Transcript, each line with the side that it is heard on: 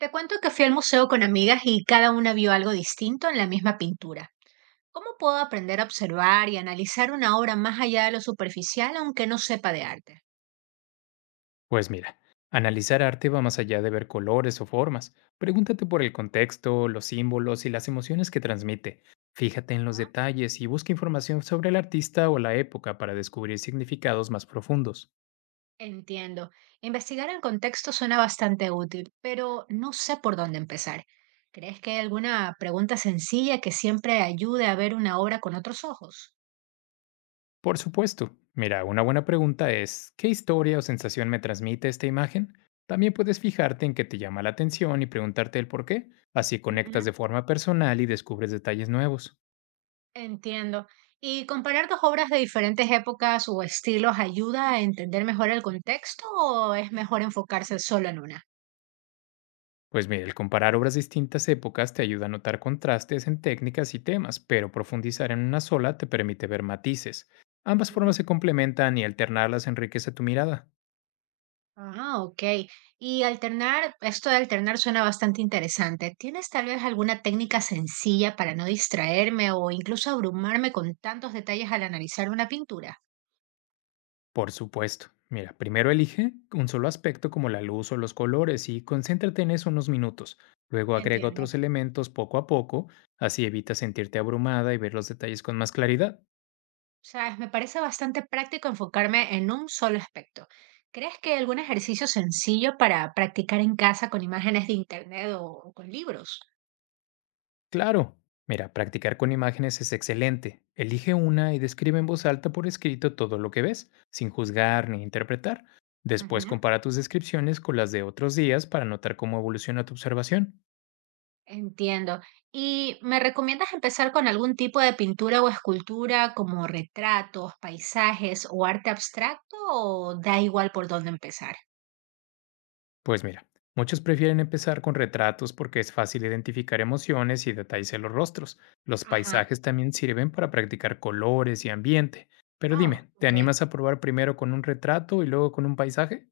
right: Te cuento que fui al museo con amigas y cada una vio algo distinto en la misma pintura. ¿Cómo puedo aprender a observar y analizar una obra más allá de lo superficial aunque no sepa de arte?
left: Pues mira, analizar arte va más allá de ver colores o formas. Pregúntate por el contexto, los símbolos y las emociones que transmite. Fíjate en los detalles y busca información sobre el artista o la época para descubrir significados más profundos.
right: Entiendo. Investigar el contexto suena bastante útil, pero no sé por dónde empezar. ¿Crees que hay alguna pregunta sencilla que siempre ayude a ver una obra con otros ojos?
left: Por supuesto, mira, una buena pregunta es, ¿qué historia o sensación me transmite esta imagen? También puedes fijarte en qué te llama la atención y preguntarte el por qué. Así conectas de forma personal y descubres detalles nuevos.
right: Entiendo. ¿Y comparar dos obras de diferentes épocas o estilos ayuda a entender mejor el contexto o es mejor enfocarse solo en una?
left: Pues mire, el comparar obras de distintas épocas te ayuda a notar contrastes en técnicas y temas, pero profundizar en una sola te permite ver matices. Ambas
right: Ujú.
left: formas se complementan y alternarlas enriquece tu mirada.
right: Ah, ok. Y alternar, esto de alternar suena bastante interesante. ¿Tienes tal vez alguna técnica sencilla para no distraerme o incluso abrumarme con tantos detalles al analizar una pintura?
left: Por supuesto. Mira, primero elige un solo aspecto como la luz o los colores y concéntrate en eso unos minutos. Luego agrega
right: Entiendo.
left: otros elementos poco a poco, así evitas sentirte abrumada y ver los detalles con más claridad.
right: Sabes, me parece bastante práctico enfocarme en un solo aspecto. ¿Crees que algún ejercicio sencillo para practicar en casa con imágenes de internet o con libros?
left: Claro. Mira, practicar con imágenes es excelente. Elige una y describe en voz alta por escrito todo lo que ves, sin juzgar ni interpretar. Después
right: Ujú,
left: compara tus descripciones con las de otros días para notar cómo evoluciona tu observación.
right: entiendo. ¿Y me recomiendas empezar con algún tipo de pintura o escultura como retratos, paisajes o arte abstracto o da igual por dónde empezar?
left: Pues mira, muchos prefieren empezar con retratos porque es fácil identificar emociones y detalles en los rostros. Los
right: Ajá.
left: paisajes también sirven para practicar colores y ambiente. Pero
right: Oh,
left: dime, ¿te
right: ok.
left: animas a probar primero con un retrato y luego con un paisaje?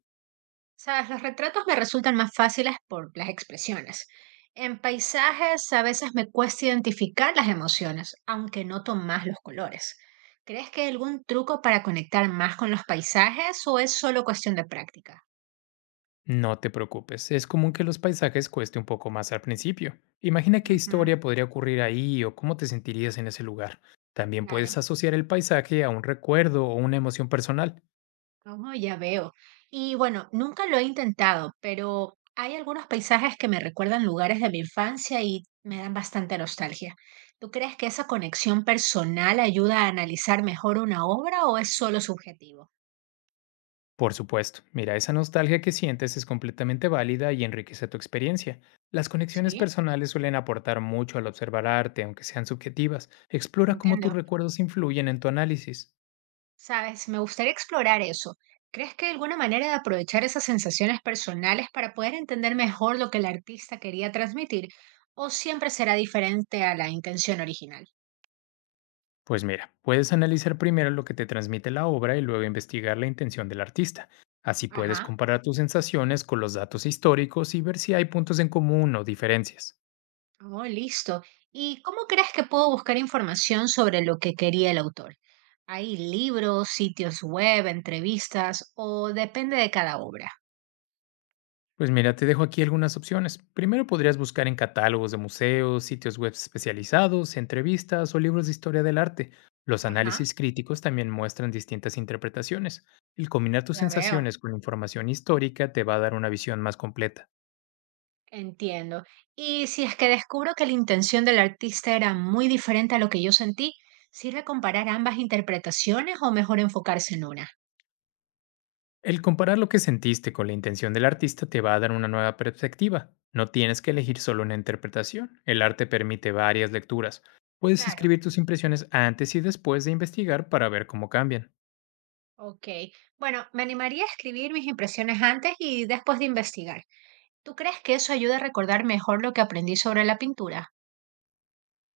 right: Sabes, los retratos me resultan más fáciles por las expresiones. En paisajes a veces me cuesta identificar las emociones, aunque noto más los colores. ¿Crees que hay algún truco para conectar más con los paisajes o es solo cuestión de práctica?
left: No te preocupes, es común que los paisajes cueste un poco más al principio. Imagina qué
right: Ujú,
left: historia podría ocurrir ahí o cómo te sentirías en ese lugar. También puedes
right: claro.
left: asociar el paisaje a un recuerdo o una emoción personal.
right: Oh, ya veo. Y bueno, nunca lo he intentado, pero hay algunos paisajes que me recuerdan lugares de mi infancia y me dan bastante nostalgia. ¿Tú crees que esa conexión personal ayuda a analizar mejor una obra o es solo subjetivo?
left: Por supuesto, mira, esa nostalgia que sientes es completamente válida y enriquece tu experiencia. Las conexiones
right: Sí,
left: personales suelen aportar mucho al observar arte, aunque sean subjetivas.
right: mm,
left: Explora cómo tus
right: entiendo.
left: recuerdos influyen en tu análisis.
right: Sabes, me gustaría explorar eso. ¿Crees que hay alguna manera de aprovechar esas sensaciones personales para poder entender mejor lo que el artista quería transmitir? ¿O siempre será diferente a la intención original?
left: Pues mira, puedes analizar primero lo que te transmite la obra y luego investigar la intención del artista. Así puedes
right: Ajá.
left: comparar tus sensaciones con los datos históricos y ver si hay puntos en común o diferencias.
right: Oh, listo. ¿Y cómo crees que puedo buscar información sobre lo que quería el autor? ¿Hay libros, sitios web, entrevistas o depende de cada obra?
left: Pues mira, te dejo aquí algunas opciones. Primero podrías buscar en catálogos de museos, sitios web especializados, entrevistas o libros de historia del arte. Los
right: Ajá,
left: análisis críticos también muestran distintas interpretaciones. El combinar tus
right: ya veo,
left: sensaciones con información histórica te va a dar una visión más completa.
right: entiendo. Y si es que descubro que la intención del artista era muy diferente a lo que yo sentí, ¿sirve comparar ambas interpretaciones o mejor enfocarse en una?
left: El comparar lo que sentiste con la intención del artista te va a dar una nueva perspectiva. No tienes que elegir solo una interpretación. El arte permite varias lecturas. Puedes
right: Claro,
left: escribir tus impresiones antes y después de investigar para ver cómo cambian.
right: ok. Bueno, me animaría a escribir mis impresiones antes y después de investigar. ¿Tú crees que eso ayuda a recordar mejor lo que aprendí sobre la pintura?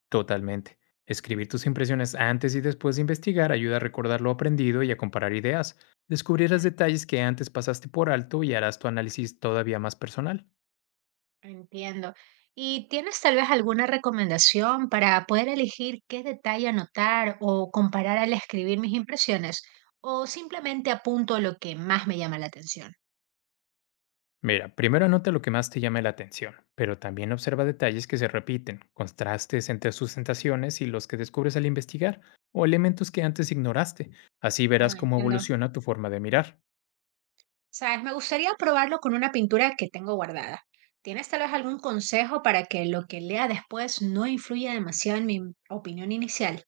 left: Totalmente. Escribir tus impresiones antes y después de investigar ayuda a recordar lo aprendido y a comparar ideas.
right: Ujú.
left: Descubrirás detalles que antes pasaste por alto y harás tu análisis todavía más personal.
right: Entiendo. ¿Y tienes tal vez alguna recomendación para poder elegir qué detalle anotar o comparar al escribir mis impresiones? ¿O simplemente apunto lo que más me llama la atención?
left: Mira, primero anota lo que más te llame la atención, pero también observa detalles que se repiten, contrastes entre sus sensaciones y los que descubres al investigar, o elementos que antes ignoraste. Así
right: Oh,
left: verás cómo
right: entiendo.
left: evoluciona tu forma de mirar.
right: Sabes, me gustaría probarlo con una pintura que tengo guardada. ¿Tienes tal vez algún consejo para que lo que lea después no influya demasiado en mi opinión inicial?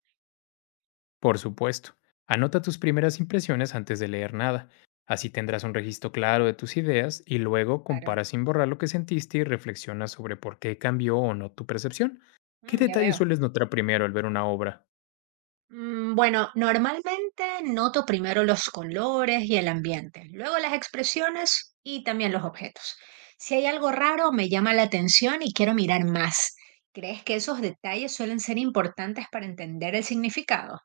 left: Por supuesto, anota tus primeras impresiones antes de leer nada. Así tendrás un registro claro de tus ideas y luego
right: Claro.
left: compara sin borrar lo que sentiste y reflexiona sobre por qué cambió o no tu percepción. ¿Qué
right: Mm, ya
left: detalles
right: veo.
left: sueles notar primero al ver una obra?
right: Mm, bueno, normalmente noto primero los colores y el ambiente, luego las expresiones y también los objetos. Si hay algo raro, me llama la atención y quiero mirar más. ¿Crees que esos detalles suelen ser importantes para entender el significado?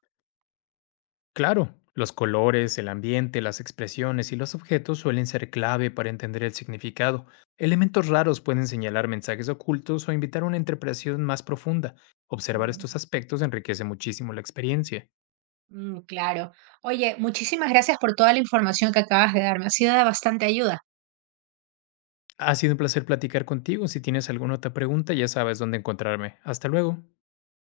left: Claro, los colores, el ambiente, las expresiones y los objetos suelen ser clave para entender el significado. Elementos raros pueden señalar mensajes ocultos o invitar a una interpretación más profunda. Observar
right: Mm,
left: estos aspectos enriquece muchísimo la experiencia.
right: mm, claro. Oye, muchísimas gracias por toda la información que acabas de darme. Ha sido de bastante ayuda.
left: Ha sido un placer platicar contigo. Si tienes alguna otra pregunta, ya sabes dónde encontrarme. Hasta luego.